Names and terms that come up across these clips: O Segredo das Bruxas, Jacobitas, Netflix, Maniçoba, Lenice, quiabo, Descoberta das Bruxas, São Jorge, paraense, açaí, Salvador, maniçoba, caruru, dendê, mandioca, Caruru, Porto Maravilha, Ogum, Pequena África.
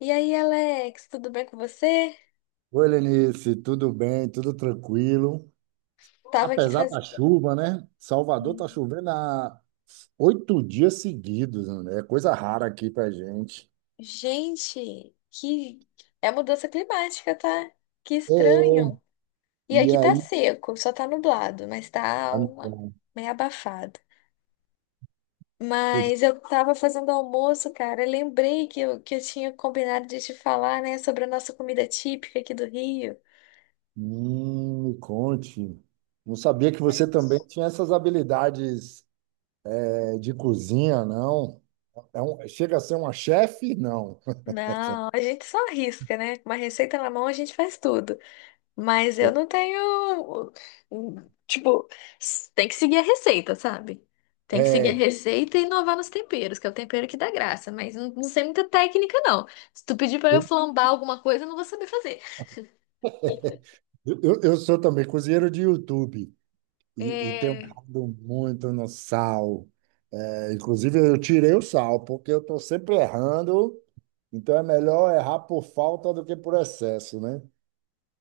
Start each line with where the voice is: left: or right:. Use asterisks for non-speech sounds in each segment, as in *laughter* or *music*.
left: E aí, Alex, tudo bem com você?
right: Oi, Lenice, tudo bem? Tudo tranquilo?
left: Tava aqui
right: Apesar da
left: fazendo.
right: chuva, né? Salvador tá chovendo há 8 dias seguidos, né? É coisa rara aqui pra gente.
left: Gente, que. É mudança climática, tá? Que
right: É,
left: estranho. E
right: e
left: aqui tá
right: aí?
left: seco, só tá nublado, mas tá
right: Ah, não, não.
left: meio abafado.
right: Pois,
left: Mas eu tava fazendo almoço, cara. Eu Lembrei que eu tinha combinado de te falar, né, sobre a nossa comida típica aqui do Rio.
right: me conte. Não sabia que você também tinha essas habilidades, de cozinha, não? Chega a ser uma chefe? Não.
left: Não, a gente só arrisca, né? Com uma receita na mão, a gente faz tudo. Mas eu não tenho. hum, Tipo, tem que seguir a receita, sabe? Tem que seguir a
right: É,
left: receita e inovar nos temperos, que é o tempero que dá graça. Mas não, não sei muita técnica, não. Se tu pedir pra eu
right: eu,
left: flambar alguma coisa, eu não vou saber fazer.
right: eu sou também cozinheiro de YouTube. E tem um
left: É.
right: caldo muito no sal. É, inclusive, eu tirei o sal, porque eu estou sempre errando. Então, é melhor errar por falta do que por excesso, né?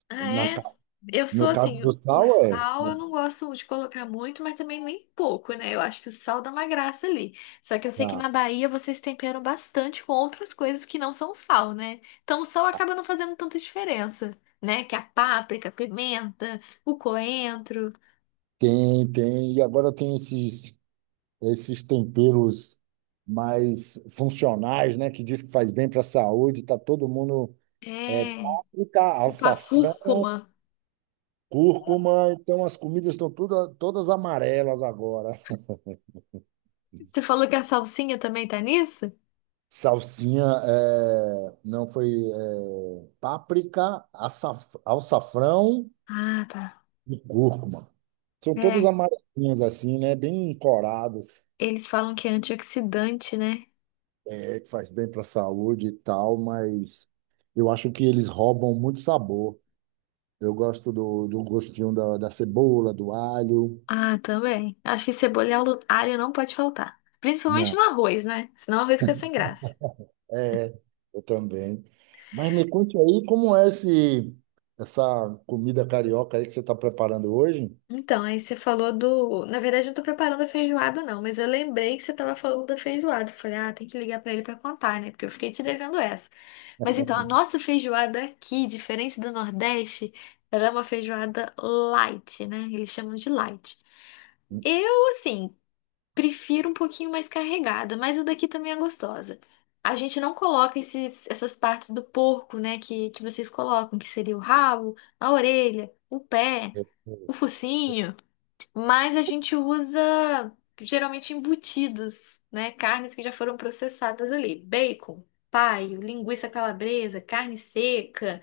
left: Ah,
right: Na
left: é?
right: ca-
left: Eu
right: no
left: sou
right: caso
left: assim,
right: do
left: o
right: sal, é.
left: sal eu não gosto de colocar muito, mas também nem pouco, né? Eu acho que o sal dá uma graça ali. Só que eu sei que
right: Tá.
left: na Bahia vocês temperam bastante com outras coisas que não são sal, né? Então o sal acaba não fazendo tanta diferença, né? Que a páprica, a pimenta, o coentro,
right: Tem, tem. E agora tem esses temperos mais funcionais, né? Que diz que faz bem para a saúde. Tá todo mundo... É,
left: é,
right: páprica,
left: tipo a
right: alçafrão,
left: cúrcuma.
right: cúrcuma. Então, as comidas estão todas amarelas agora.
left: Você falou que a salsinha também tá nisso?
right: Salsinha, não foi páprica, alçafrão
left: Ah, tá.
right: e cúrcuma. São todas
left: É,
right: amarelinhas assim, né? Bem coradas,
left: eles falam que é antioxidante, né?
right: que faz bem para a saúde e tal, mas eu acho que eles roubam muito sabor. Eu gosto do gostinho da cebola, do alho.
left: Ah, também. Acho que cebola e alho não pode faltar. Principalmente
right: Não,
left: no arroz, né? Senão o arroz fica sem graça.
right: é, eu também. Mas me conte aí como é essa comida carioca aí que você está preparando hoje?
left: Então, aí você falou do. Na verdade, eu não tô preparando a feijoada, não, mas eu lembrei que você tava falando da feijoada. Eu Falei, ah, tem que ligar pra ele pra contar, né? Porque eu fiquei te devendo essa. Mas então, a nossa feijoada aqui, diferente do Nordeste, ela é uma feijoada light, né? Eles chamam de light. Eu, assim, prefiro um pouquinho mais carregada, mas a daqui também é gostosa. A gente não coloca essas partes do porco, né, que vocês colocam, que seria o rabo, a orelha, o pé,
right: É,
left: o focinho, mas a gente usa geralmente embutidos, né, carnes que já foram processadas ali, bacon, paio, linguiça calabresa, carne seca,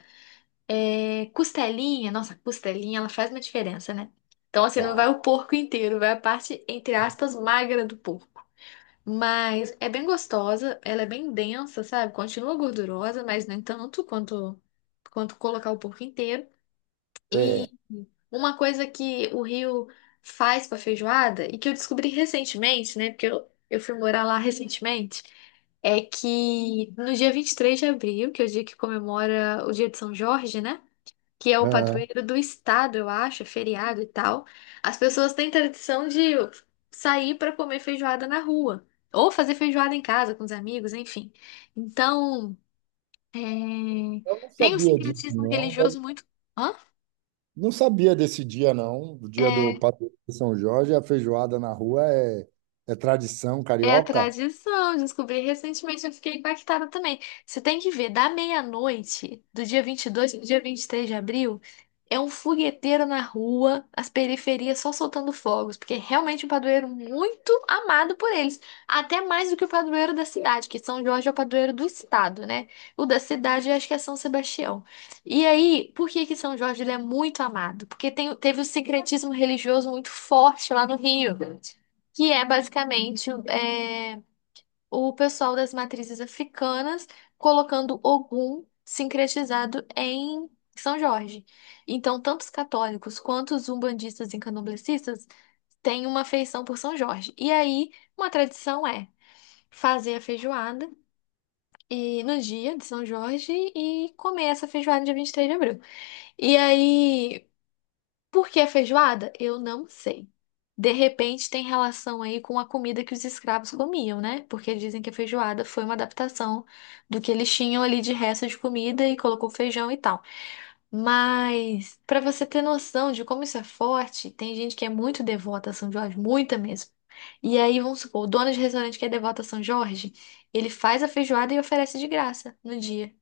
left: é, costelinha. Nossa, a costelinha, ela faz uma diferença, né? Então, assim, não vai
right: pá,
left: o porco inteiro, vai a parte, entre aspas, magra do porco. Mas é bem gostosa, ela é bem densa, sabe? Continua gordurosa, mas nem tanto quanto colocar o porco inteiro. E
right: é,
left: uma coisa que o Rio faz pra feijoada, e que eu descobri recentemente, né? Porque eu fui morar lá recentemente, é que no dia 23 de abril, que é o dia que comemora o dia de São Jorge, né? Que é o
right: É,
left: padroeiro do estado, eu acho, é feriado e tal. As pessoas têm tradição de sair para comer feijoada na rua, ou fazer feijoada em casa com os amigos, enfim. Então, é,
right: eu não
left: tem um
right: sabia disso,
left: sincretismo
right: não.
left: religioso muito. Hã?
right: Não sabia desse dia, não. O dia do
left: É.
right: padroeiro de São Jorge, a feijoada na rua é tradição
left: É a
right: carioca?
left: tradição, descobri recentemente, eu fiquei impactada também. Você tem que ver, da meia-noite, do dia 22 pro dia 23 de abril, é um fogueteiro na rua, as periferias só soltando fogos, porque é realmente um padroeiro muito amado por eles, até mais do que o padroeiro da cidade, que São Jorge é o padroeiro do estado, né? O da cidade eu acho que é São Sebastião. E aí, por que que São Jorge ele é muito amado? Porque teve o secretismo religioso muito forte lá no Rio, que é basicamente o pessoal das matrizes africanas colocando Ogum sincretizado em São Jorge. Então, tanto os católicos quanto os umbandistas e candomblecistas têm uma afeição por São Jorge. E aí, uma tradição é fazer a feijoada e no dia de São Jorge e comer essa feijoada dia 23 de abril. E aí, por que feijoada? Eu não sei. De repente tem relação aí com a comida que os escravos comiam, né? Porque dizem que a feijoada foi uma adaptação do que eles tinham ali de resto de comida e colocou feijão e tal. Mas para você ter noção de como isso é forte, tem gente que é muito devota a São Jorge, muita mesmo. E aí, vamos supor, o dono de restaurante que é devoto a São Jorge, ele faz a feijoada e oferece de graça no dia.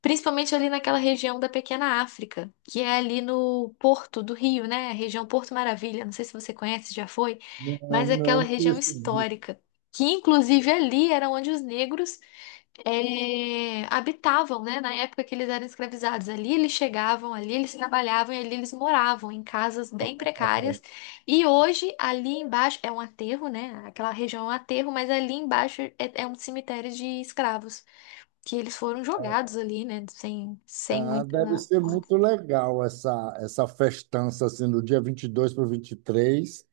left: Principalmente ali naquela região da Pequena África, que é ali no Porto do Rio, né? A região Porto Maravilha, não sei se você conhece, já foi,
right: Não, não,
left: mas é aquela
right: não
left: região
right: percebi.
left: histórica, que inclusive ali era onde os negros eh, habitavam, né? Na época que eles eram escravizados. Ali eles chegavam, ali eles trabalhavam e ali eles moravam em casas bem precárias. E hoje, ali embaixo, é um aterro, né? Aquela região é um aterro, mas ali embaixo é um cemitério de escravos que eles foram jogados ali, né? Sem
right: Ah,
left: muita.
right: deve ser muito legal essa festança, assim, do dia 22 para o 23.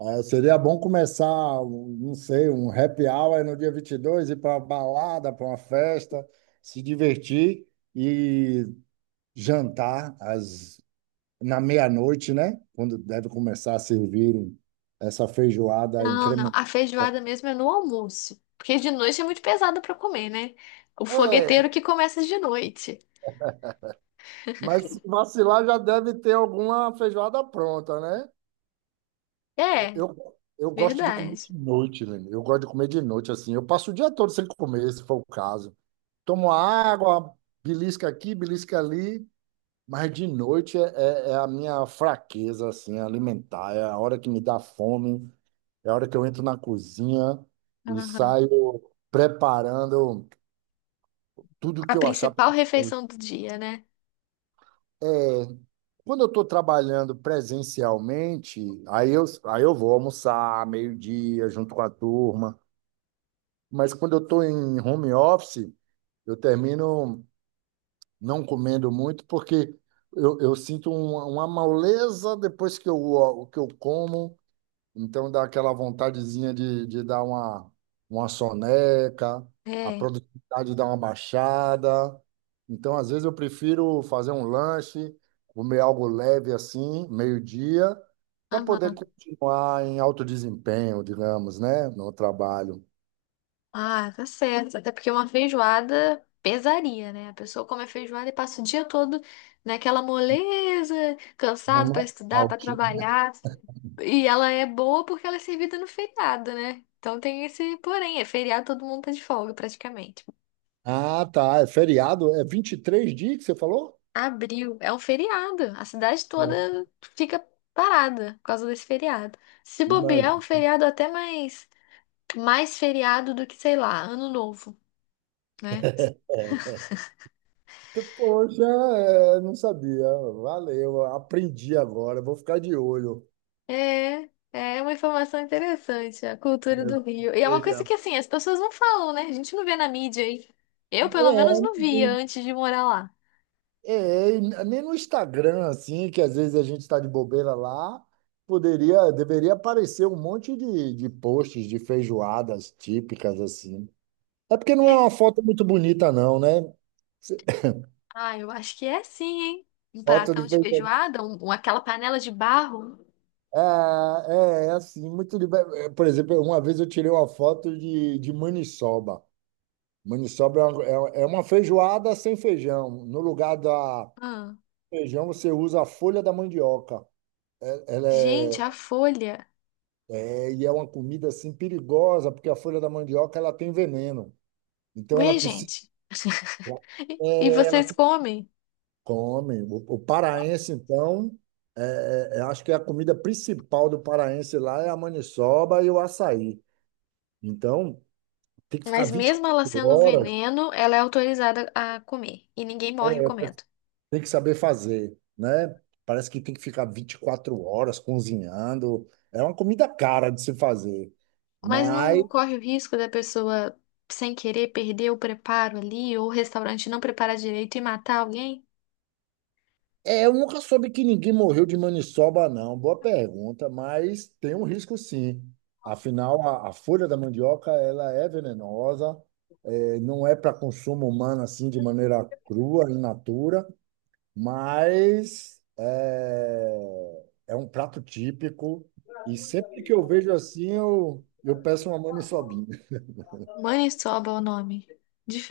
right: Ah, seria bom começar, não sei, um happy hour no dia 22 ir para uma balada, para uma festa, se divertir e jantar às na meia-noite, né? Quando deve começar a servir essa feijoada
left: Não, não.
right: incrementada.
left: A feijoada mesmo é no almoço. Porque de noite é muito pesado pra comer, né? O
right: É,
left: fogueteiro que começa de noite.
right: mas se vacilar já deve ter alguma feijoada pronta, né?
left: É,
right: Eu, eu gosto de comer
left: verdade.
right: de noite, velho. Eu gosto de comer de noite, assim. Eu passo o dia todo sem comer, se for o caso. Tomo água, belisca aqui, belisca ali. Mas de noite é a minha fraqueza, assim, alimentar. É a hora que me dá fome. É a hora que eu entro na cozinha e
left: Aham.
right: saio preparando tudo
left: A
right: que eu achar
left: principal
right: pela frente.
left: refeição do dia, né?
right: É, quando eu estou trabalhando presencialmente, aí eu vou almoçar meio-dia junto com a turma. Mas quando eu estou em home office, eu termino não comendo muito porque eu sinto uma moleza depois que eu como. Então dá aquela vontadezinha de dar uma soneca, a
left: É.
right: produtividade dá uma baixada. Então, às vezes, eu prefiro fazer um lanche, comer algo leve assim, meio-dia, para poder
left: Aham.
right: continuar em alto desempenho, digamos, né? No trabalho.
left: Ah, tá certo. Até porque uma feijoada pesaria, né? A pessoa come a feijoada e passa o dia todo naquela moleza,
right: Não
left: cansado pra
right: na
left: estudar, pra trabalhar. E ela é boa porque ela é servida no feriado, né? Então tem esse porém, é feriado, todo mundo tá de folga praticamente.
right: Ah, tá. É feriado? É 23 dias que você falou?
left: Abril é um feriado, a cidade
right: É,
left: toda fica parada por causa desse feriado. Se bobear, é um
right: imagina.
left: feriado até mais feriado do que, sei lá, Ano Novo, né?
right: Poxa, é, não sabia. Valeu, aprendi agora. Vou ficar de olho.
left: É, é uma informação interessante, a cultura
right: Já
left: do Rio. E é uma coisa
right: veja.
left: que assim, as pessoas não falam, né? A gente não vê na mídia aí. Eu, pelo menos,
right: É,
left: não via antes de morar lá.
right: é, e nem no Instagram, assim, que às vezes a gente está de bobeira lá, poderia, deveria aparecer um monte de posts de feijoadas típicas, assim. É porque não é uma foto muito bonita, não, né?
left: Ah, eu acho que é sim, hein? Um
right: Foto
left: pratão
right: de
left: de
right: feijoada.
left: feijoada, aquela panela de barro.
right: É, é assim, muito de. Por exemplo, uma vez eu tirei uma foto de maniçoba. Maniçoba é uma feijoada sem feijão. No lugar da
left: Ah,
right: feijão, você usa a folha da mandioca. Ela
left: gente, a folha.
right: e é uma comida assim perigosa, porque a folha da mandioca ela tem veneno. Então ela
left: Ué,
right: precisa.
left: gente. *laughs* E
right: é, ela
left: vocês
right: tem-
left: comem?
right: Come. O paraense então, eu acho que a comida principal do paraense lá é a maniçoba e o açaí. Então tem que ficar
left: Mas mesmo ela
right: 24
left: sendo um
right: horas,
left: veneno, ela é autorizada a comer. E ninguém morre
right: é, eu-
left: comendo.
right: tem que saber fazer, né? Parece que tem que ficar 24 horas cozinhando. É uma comida cara de se fazer,
left: Mas
right: mas
left: não corre o risco da pessoa, sem querer, perder o preparo ali, ou o restaurante não preparar direito e matar alguém?
right: é, eu nunca soube que ninguém morreu de maniçoba, não. Boa pergunta, mas tem um risco sim. Afinal, a folha da mandioca ela é venenosa, não é para consumo humano assim de maneira crua, in natura, mas é um prato típico. E sempre que eu vejo assim, eu peço uma maniçobinha. *laughs*
left: Maniçoba é o nome.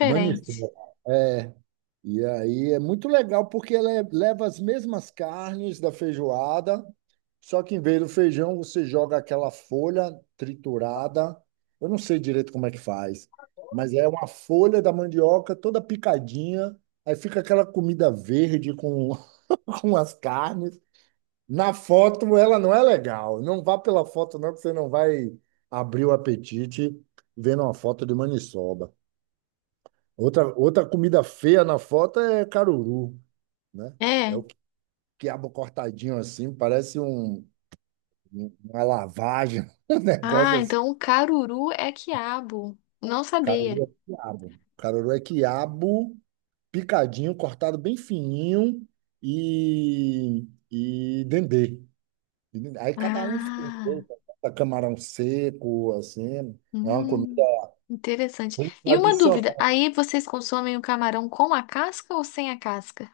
right: Maniçoba. É. E aí é muito legal porque leva as mesmas carnes da feijoada, só que em vez do feijão você joga aquela folha triturada. Eu não sei direito como é que faz, mas é uma folha da mandioca toda picadinha. Aí fica aquela comida verde com, *laughs* com as carnes. Na foto ela não é legal. Não vá pela foto não, que você não vai abrir o apetite vendo uma foto de maniçoba. Outra comida feia na foto é caruru, né? É
left: É.
right: o quiabo cortadinho assim, parece uma lavagem, *laughs* um negócio
left: Ah,
right: assim.
left: então o caruru é quiabo. Não sabia.
right: Caruru é quiabo. Caruru é quiabo picadinho, cortado bem fininho e dendê. Aí cada um faz um
left: Ah,
right: jeito, bota camarão seco, assim. É uma comida
left: hum, interessante.
right: bem
left: E uma dúvida,
right: tradicional.
left: aí vocês consomem o camarão com a casca ou sem a casca?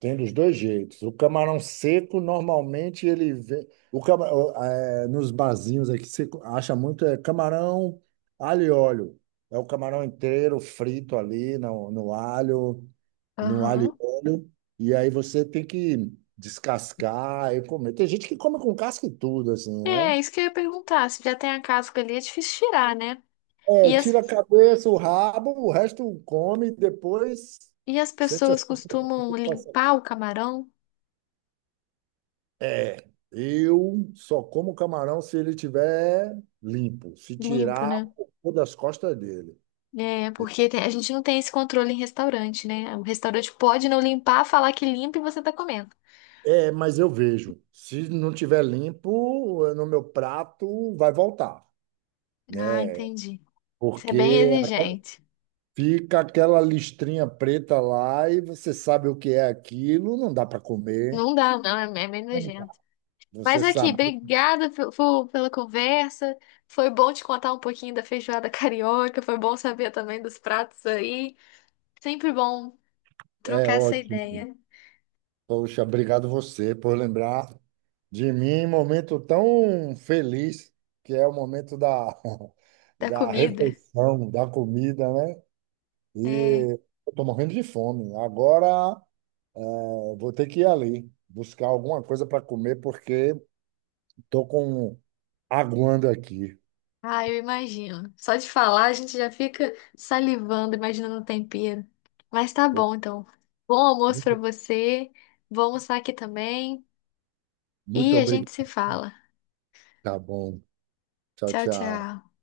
right: Tem dos dois jeitos. O camarão seco, normalmente, ele vem. O cama- o- é, Nos barzinhos aqui, você acha muito é camarão, alho e óleo. É o camarão inteiro frito ali no alho, no alho e
left: Aham.
right: óleo. E aí você tem que descascar e comer. Tem gente que come com casca e tudo, assim, né?
left: É, isso que eu ia perguntar. Se já tem a casca ali, é difícil tirar, né?
right: É,
left: E as,
right: tira a cabeça, o rabo, o resto come e depois
left: e as
right: sente
left: pessoas
right: as
left: costumam
right: consequências.
left: limpar o camarão
right: Eu só como camarão se ele tiver limpo, se
left: limpo,
right: tirar
left: né?
right: o cocô das costas dele.
left: É, porque a gente não tem esse controle em restaurante, né? O restaurante pode não limpar, falar que limpa e você tá comendo.
right: É, mas eu vejo. Se não tiver limpo, no meu prato vai voltar,
left: Ah,
right: né?
left: entendi. Isso é bem
right: Porque
left: exigente.
right: fica aquela listrinha preta lá e você sabe o que é aquilo, não dá para comer.
left: Não dá, não, é, é meio nojento.
right: Você
left: Mas aqui,
right: sabe,
left: obrigada pela conversa. Foi bom te contar um pouquinho da feijoada *laughs* carioca, foi bom saber também dos pratos aí. Sempre bom
right: é
left: trocar essa
right: ótimo.
left: ideia
right: Poxa, obrigado você por lembrar de mim em um momento tão feliz, que é o momento da, *laughs*
left: da
right: da
left: comida.
right: refeição, da comida, né?
left: É.
right: E eu tô morrendo de fome. Agora, vou ter que ir ali buscar alguma coisa para comer, porque tô com aguando aqui.
left: Ah, eu imagino. Só de falar a gente já fica salivando, imaginando o tempero. Mas tá bom, então. Bom almoço pra
right: Muito
left: você. Vou almoçar aqui também
right: muito
left: e a gente se
right: obrigado.
left: fala.
right: Tá bom. Tchau,
left: Tchau,
right: tchau.
left: tchau.